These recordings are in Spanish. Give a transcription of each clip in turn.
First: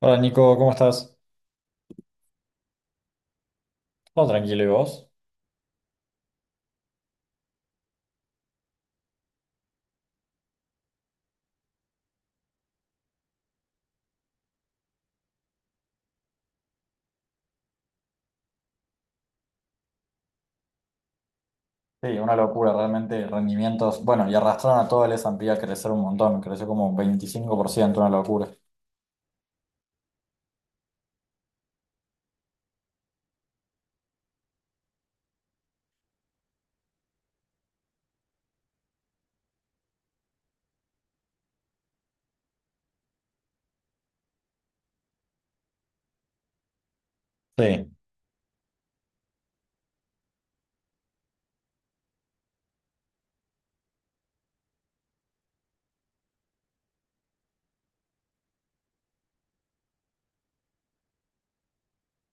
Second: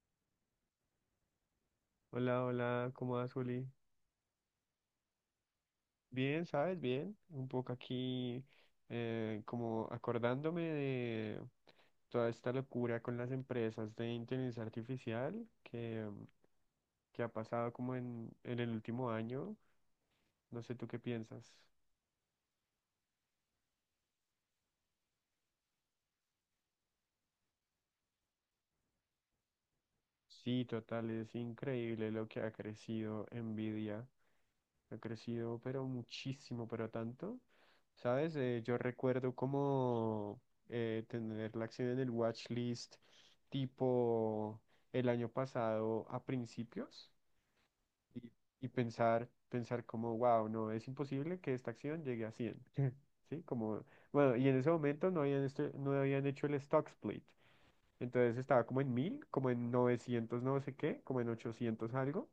Hola Nico, ¿cómo estás? Hola, hola, ¿cómo vas, Juli? Todo tranquilo, ¿y vos? Bien, ¿sabes? Bien. Un poco aquí como acordándome de toda esta locura con las empresas de inteligencia artificial que ha pasado como en el último año. No sé tú qué piensas. Sí, una locura, realmente rendimientos. Bueno, y arrastraron a todo el S&P a crecer un montón, creció como un 25%, una locura. Sí, total, es increíble lo que ha crecido Nvidia. Ha crecido, pero muchísimo, pero tanto. ¿Sabes? Yo recuerdo como tener la acción en el watch list tipo el año pasado a principios Sí. y, y pensar como, wow, no, es imposible que esta acción llegue a 100, ¿Sí? Como, bueno, y en ese momento no habían hecho el stock split. Entonces estaba como en 1000, como en 900, no sé qué, como en 800 algo.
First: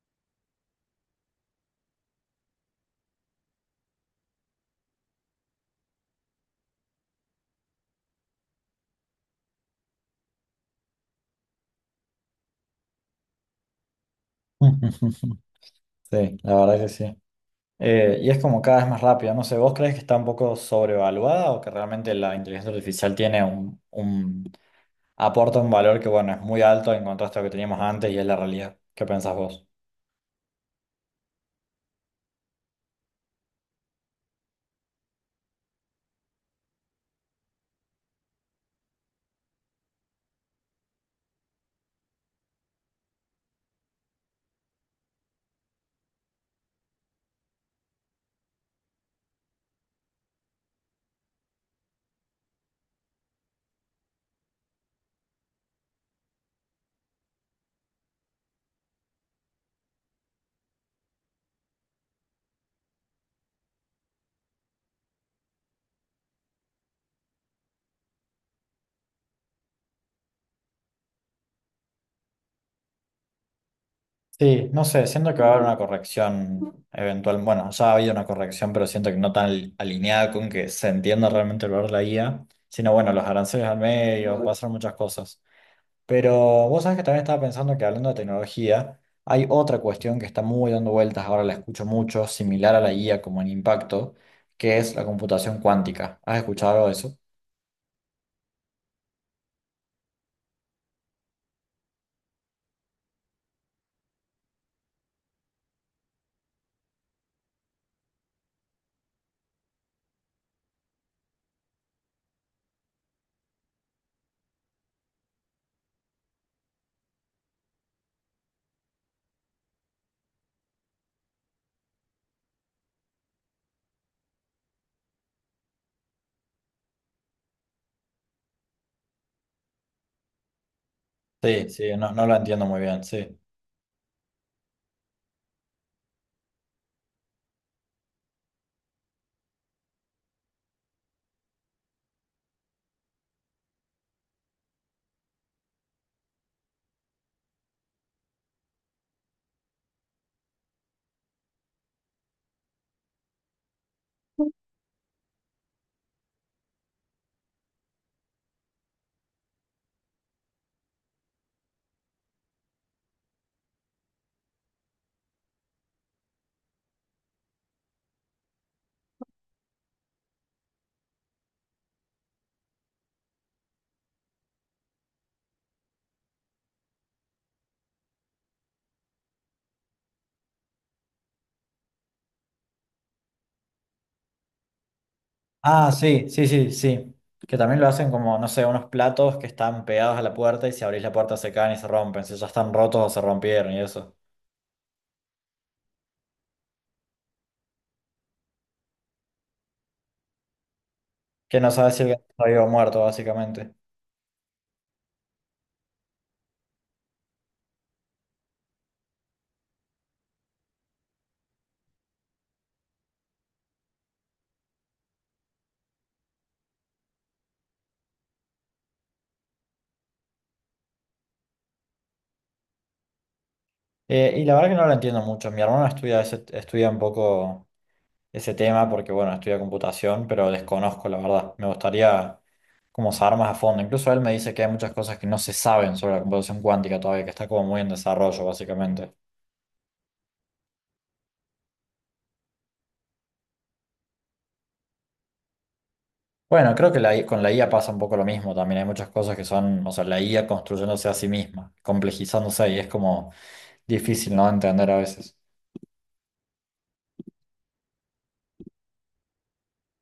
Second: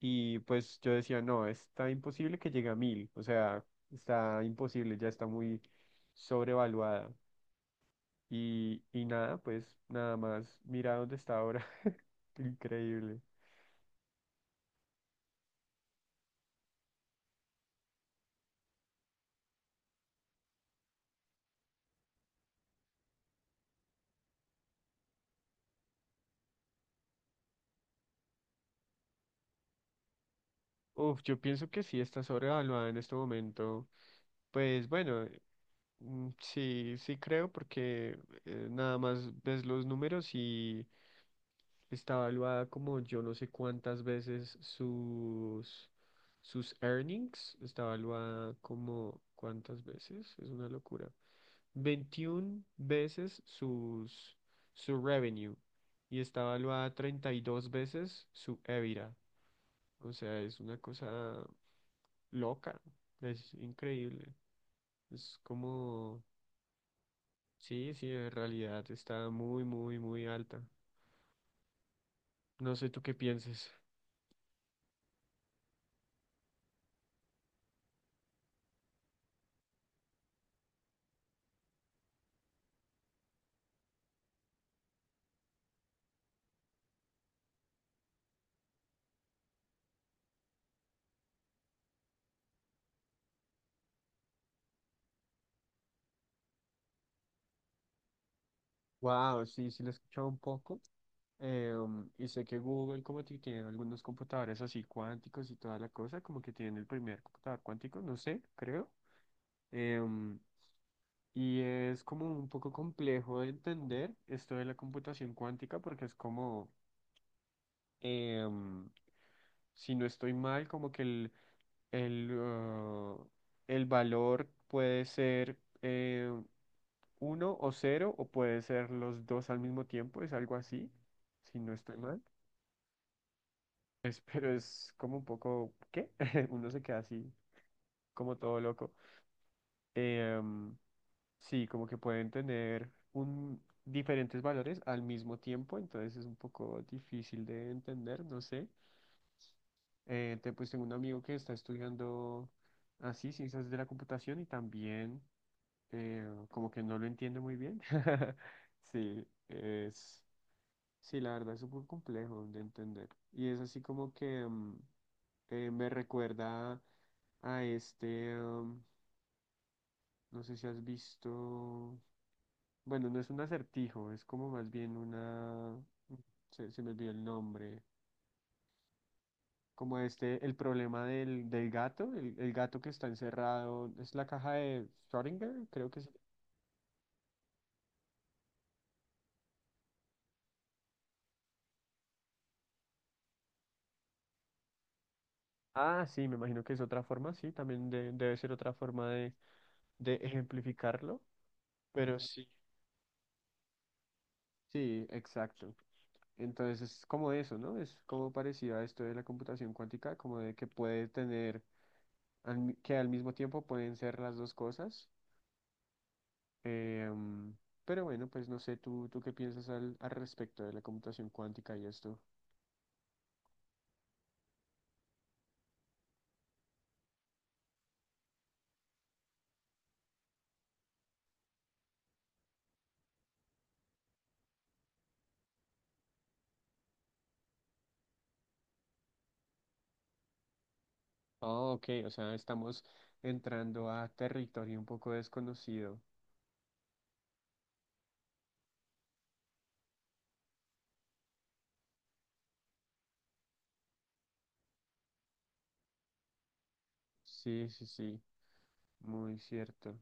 Y pues yo decía, no, está imposible que llegue a 1000, o sea, está imposible, ya está muy sobrevaluada. Y nada, pues nada más, mira dónde está ahora, increíble. Sí, la verdad que sí. Y es como cada vez más rápido, no sé, ¿vos crees que está un poco sobrevaluada o que realmente la inteligencia artificial tiene un aporta un valor que, bueno, es muy alto en contraste a lo que teníamos antes y es la realidad? ¿Qué pensás vos? Uf, yo pienso que sí está sobrevaluada en este momento. Pues bueno. Mm. Sí, sí creo porque nada más ves los números y está evaluada como yo no sé cuántas veces sus earnings, está evaluada como cuántas veces, es una locura. 21 veces su revenue y está evaluada 32 veces su EBITDA. O sea, es una cosa loca, es increíble. Es como. Sí, sí, en realidad está muy, muy, muy alta. No sé tú qué pienses. Sí, no sé, siento que va a haber una corrección eventual. Bueno, ya ha habido una corrección, pero siento que no tan alineada con que se entienda realmente el valor de la IA, sino bueno, los aranceles al medio, va a ser muchas cosas. Pero vos sabés que también estaba pensando que, hablando de tecnología, hay otra cuestión que está muy dando vueltas, ahora la escucho mucho, similar a la IA como en impacto, que es la computación cuántica. ¿Has escuchado algo de eso? Wow, sí, sí lo he escuchado un poco. Y sé que Google como que tiene algunos computadores así cuánticos y toda la cosa, como que tiene el primer computador cuántico, no sé, creo. Eh, um, y es como un poco complejo de entender esto de la computación cuántica porque es como, eh, um, si no estoy mal, como que el, uh, el valor puede ser eh, uno o cero, o puede ser los dos al mismo tiempo, es algo así, si Sí, no sí, estoy no, mal. no lo entiendo muy bien, sí. Pero es como un poco, ¿qué? Uno se queda así, como todo loco. Em, sí, como que pueden tener diferentes valores al mismo tiempo, entonces es un poco difícil de entender, no sé. Pues tengo un amigo que está estudiando así, ciencias de la computación, y también como que no lo entiende muy bien. Sí. Sí, la verdad es súper complejo de entender. Y es así como que me recuerda a este, no sé si has visto, bueno, no es un acertijo, es como más bien se me olvidó el nombre, como este, el problema del gato, el gato que está encerrado, es la caja de Schrödinger, Ah, creo que sí. sí, sí, sí, sí. Que también lo hacen como, no sé, unos platos que están pegados a la puerta y si abrís la puerta se caen y se rompen. Si ya están rotos o se rompieron y eso. Ah, sí, me imagino que es otra forma, sí, también debe ser otra forma de ejemplificarlo, Que no sabes si el pero gato está sí. vivo o muerto, básicamente. Sí, exacto. Entonces es como eso, ¿no? Es como parecido a esto de la computación cuántica, como de que puede tener, que al mismo tiempo pueden ser las dos cosas. Em, pero bueno, pues no sé, ¿tú qué piensas al respecto de la computación cuántica y esto? Y la verdad que no lo entiendo mucho. Mi hermano estudia, estudia un poco ese tema porque, bueno, estudia computación, pero desconozco, la verdad. Me gustaría como saber más a fondo. Incluso él me dice que hay muchas cosas que no se saben sobre la computación cuántica todavía, que está como muy en desarrollo, básicamente. Oh, ok, o sea, estamos entrando a territorio un poco desconocido. Bueno, creo que la con la IA pasa un poco lo mismo también. Hay muchas cosas que son, o sea, la IA construyéndose a sí misma, complejizándose y es como difícil, ¿no? Entender a veces. Sí, sí, sí, muy cierto.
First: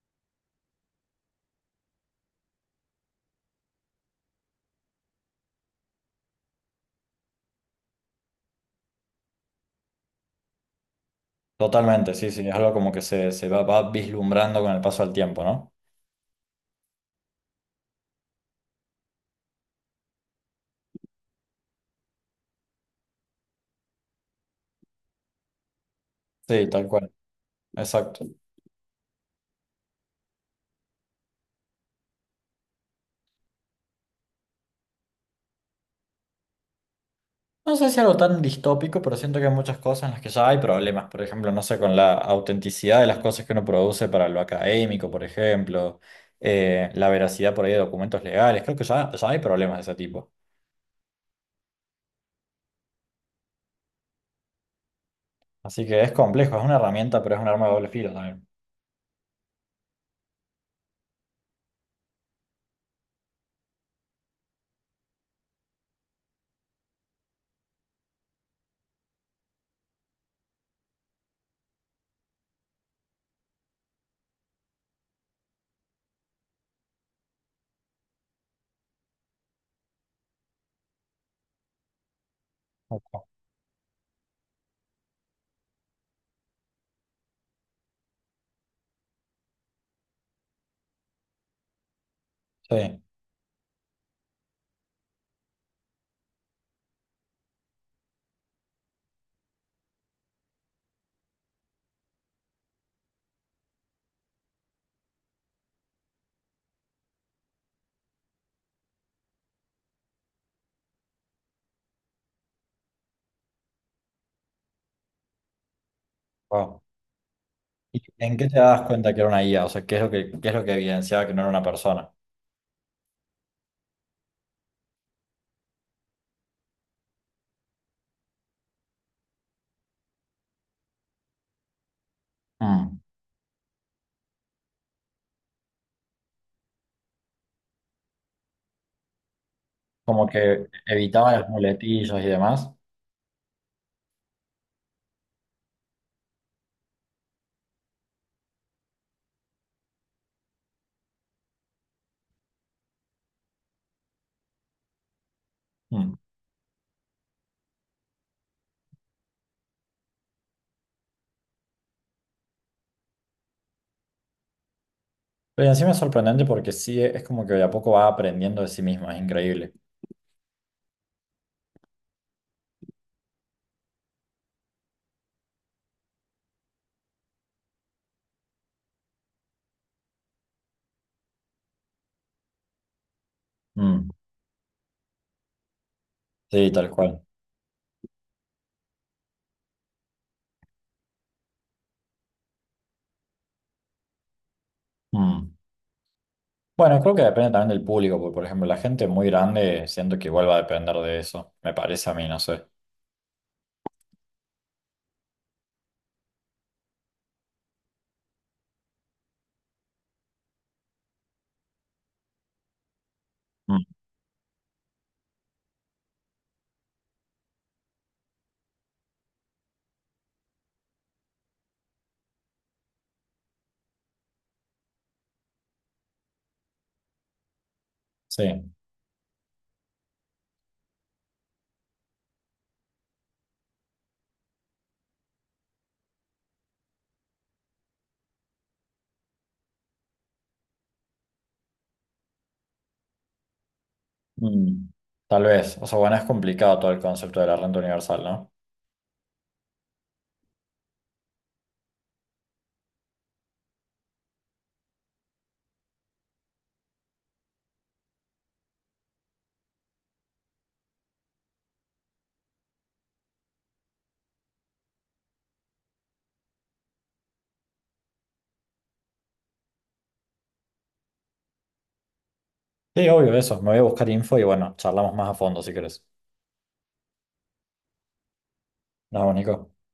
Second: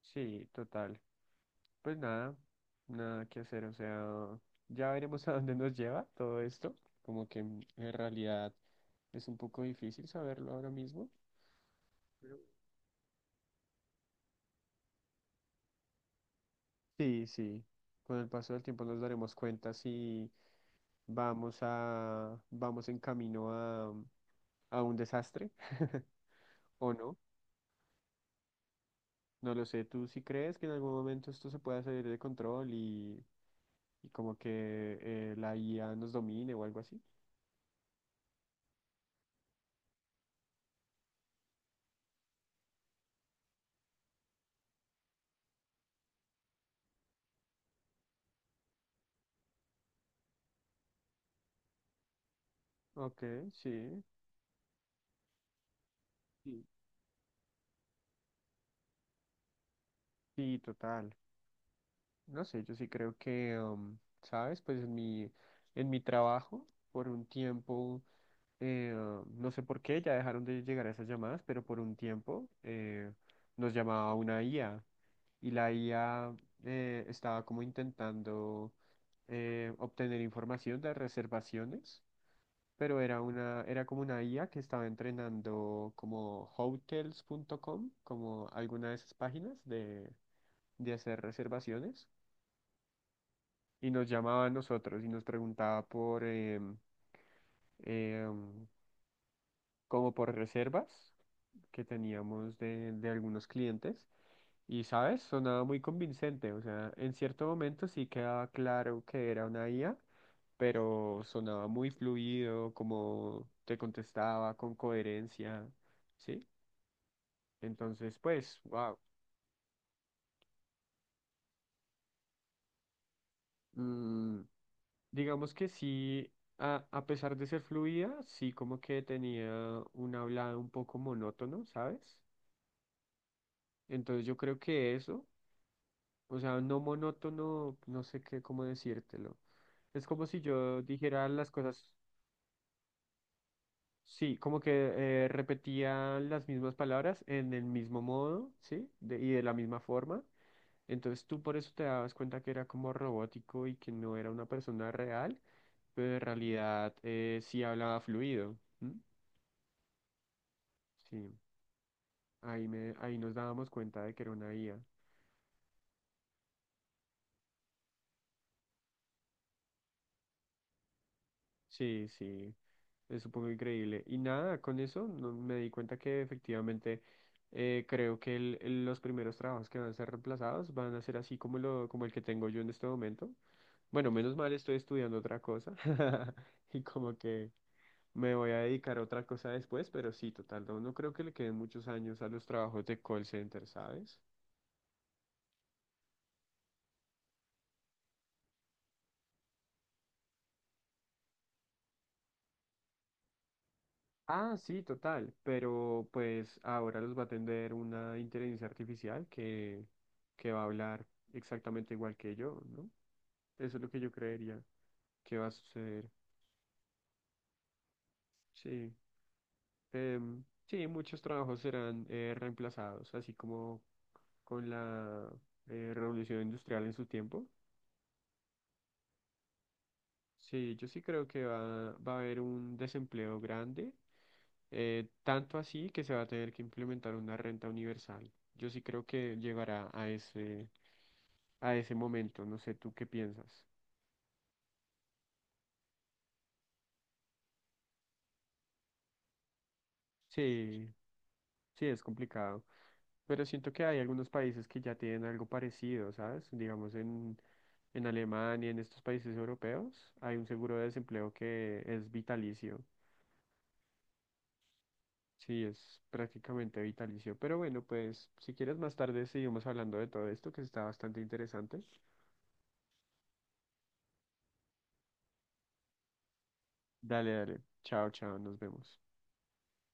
Sí, total. Pues nada, nada que hacer, o sea, ya veremos a dónde nos lleva todo esto, como que en realidad es un poco difícil saberlo ahora mismo. Totalmente, sí, sí, Pero- es algo como que se va, va vislumbrando con el paso del tiempo, ¿no? Sí, sí, con el paso del tiempo nos daremos cuenta si vamos en camino a un desastre Sí, tal o cual, no, exacto. no lo sé. ¿Tú sí crees que en algún momento esto se pueda salir de control y como que la IA nos domine o algo así? No sé si algo tan distópico, pero siento que hay muchas cosas en las que ya hay problemas. Por ejemplo, no sé, con la autenticidad de las cosas que uno produce para lo académico, por ejemplo, la veracidad por ahí de documentos legales. Creo que ya, ya hay problemas de ese tipo. Ok, sí. Así que es complejo, es Sí, una herramienta, pero es un arma de doble filo también. Sí, total. No sé, yo sí creo que, ¿sabes? Pues en mi trabajo, por un tiempo, no sé por qué, ya dejaron de llegar esas llamadas, pero por un tiempo nos llamaba una IA y la IA estaba como intentando obtener información de reservaciones, pero era Ojo. Era como una IA que estaba entrenando como hotels.com, como alguna de esas páginas de hacer reservaciones. Sí, Y nos llamaba a nosotros y nos preguntaba por em, como por reservas que teníamos de algunos clientes y sabes, sonaba muy convincente, o sea, en cierto momento sí quedaba claro que era una IA, pero sonaba muy fluido, como te contestaba con coherencia, ¿sí? wow. ¿Y Entonces, en qué te pues, das wow. cuenta que era una IA? O sea, ¿qué es lo que, qué es lo que evidenciaba que no era una persona? Digamos que sí, a pesar de ser fluida, sí como que tenía un hablado un poco monótono, ¿sabes? Mm. Entonces yo creo que eso, o sea, no monótono, no sé qué, cómo decírtelo. Es Como como si que yo dijera evitaba las las cosas, muletillas y demás. sí, como que repetía las mismas palabras en el mismo modo, ¿sí? Y de la misma forma. Entonces tú por eso te dabas cuenta que era como robótico y que no era una persona real, Mm. pero en realidad sí hablaba fluido. ¿M? Sí, ahí nos dábamos cuenta de que era una IA. Pero encima es sorprendente porque sí, es como que de a poco va aprendiendo de sí misma, es increíble. Sí, sí, es un poco increíble. Y nada, con eso me di cuenta que efectivamente creo que los primeros trabajos que van a ser reemplazados van a ser así como el que tengo yo en este momento. Mm. Bueno, menos mal estoy estudiando otra cosa Sí, y tal como cual. que me voy a dedicar a otra cosa después, pero sí, total, no, no creo que le queden muchos años a los trabajos de call center, ¿sabes? Mm. Bueno, creo que depende también del público, porque por ejemplo, la gente muy grande siento que igual va a depender de eso, me parece a mí, no sé. Ah, sí, total, pero pues ahora los va a atender una inteligencia artificial que va a hablar exactamente igual que yo, ¿no? Eso es Mm. lo que yo creería que va a suceder. Sí, sí, muchos trabajos serán reemplazados, así como con la revolución industrial en su tiempo. Sí. Sí, yo sí creo que va a haber un desempleo grande, tanto así que se va a tener que implementar una renta universal. Yo sí creo que llegará a ese, momento, no sé tú qué piensas. Mm, tal vez. O sea, bueno, es complicado todo el concepto de la renta universal, ¿no? Sí, sí, es complicado, pero siento que hay algunos países que ya tienen algo parecido, ¿sabes? Digamos en Alemania, en estos países europeos, hay un seguro de desempleo que es vitalicio. Sí, es prácticamente vitalicio. Pero bueno, pues si quieres más tarde seguimos hablando de todo esto que está bastante interesante. Sí, obvio, eso. Me voy a buscar info y bueno, charlamos más a fondo si querés. Dale, dale. Chao, chao, nos vemos. Nos vemos, Nico.